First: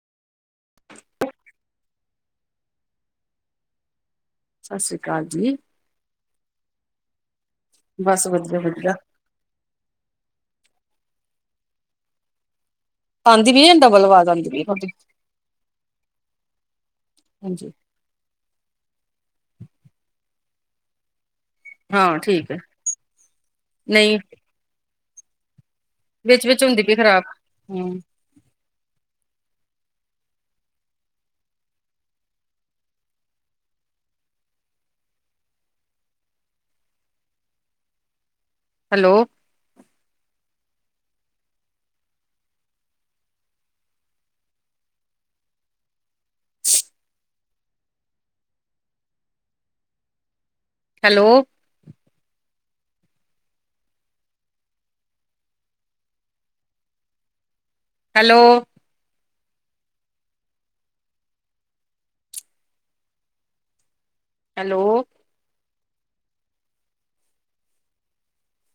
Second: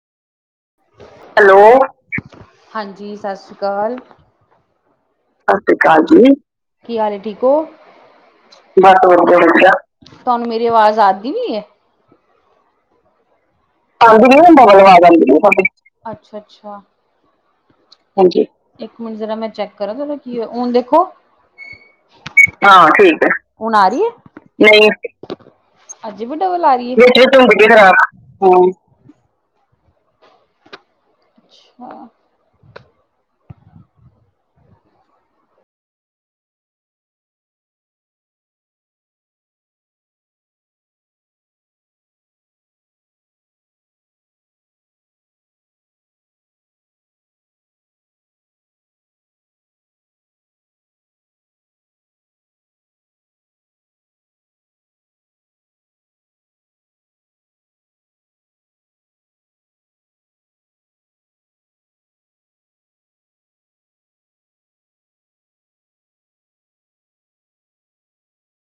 Hello, ਹਾਂਜੀ, ਸਤਿ ਸ੍ਰੀ ਅਕਾਲ। ਸਤਿ ਸ੍ਰੀ ਅਕਾਲ ਜੀ। ਹਾਂਜੀ, ਕੀ ਹਾਲ ਹੈ, ਠੀਕ ਹੋ? ਬਸ ਵਧੀਆ-ਵਧੀਆ। ਬਸ ਵਧੀਆ- ਵਧੀਆ। ਤੁਹਾਨੂੰ, ਮੇਰੀ ਆਵਾਜ਼ ਆਂਦੀ ਪਈ ਹੈ? ਆਂਦੀ ਪਈ ਆ ਯਾ ਆਂਦੀ ਪਈ, ਡਬਲ ਆਵਾਜ਼ ਆਉਂਦੀ ਪਈ ਤੁਹਾਡੀ, ਅੱਛਾ-ਅੱਛਾ ਹਾਂਜੀ। ਇਕ, ਮਿੰਟ ਜਰਾ, ਮੈ ਚੈਕ ਕਰਾਂ ਕਿ ਇਹਨੂੰ ਕੀ ਹੋਇਆ, ਹੁਣ ਦੇਖੋ ਹਾਂ ਠੀਕ ਐ, ਹਾਂ ਠੀਕ ਹੈ। ਹੁਣ ਆ ਰਹੀ ਨਹੀਂ ਹੈ? ਨਹੀਂ ਅਜੇ ਵੀ, ਵਿੱਚ-ਵਿੱਚ ਡਬਲ ਆ ਹੁੰਦੀ ਰਹੀ ਪਈ ਹੈ? ਖ਼ਰਾਬ। ਹੂੰ। ਅੱਛਾ। Hello- [unintelligible] hello hello. ਹੈਲੋ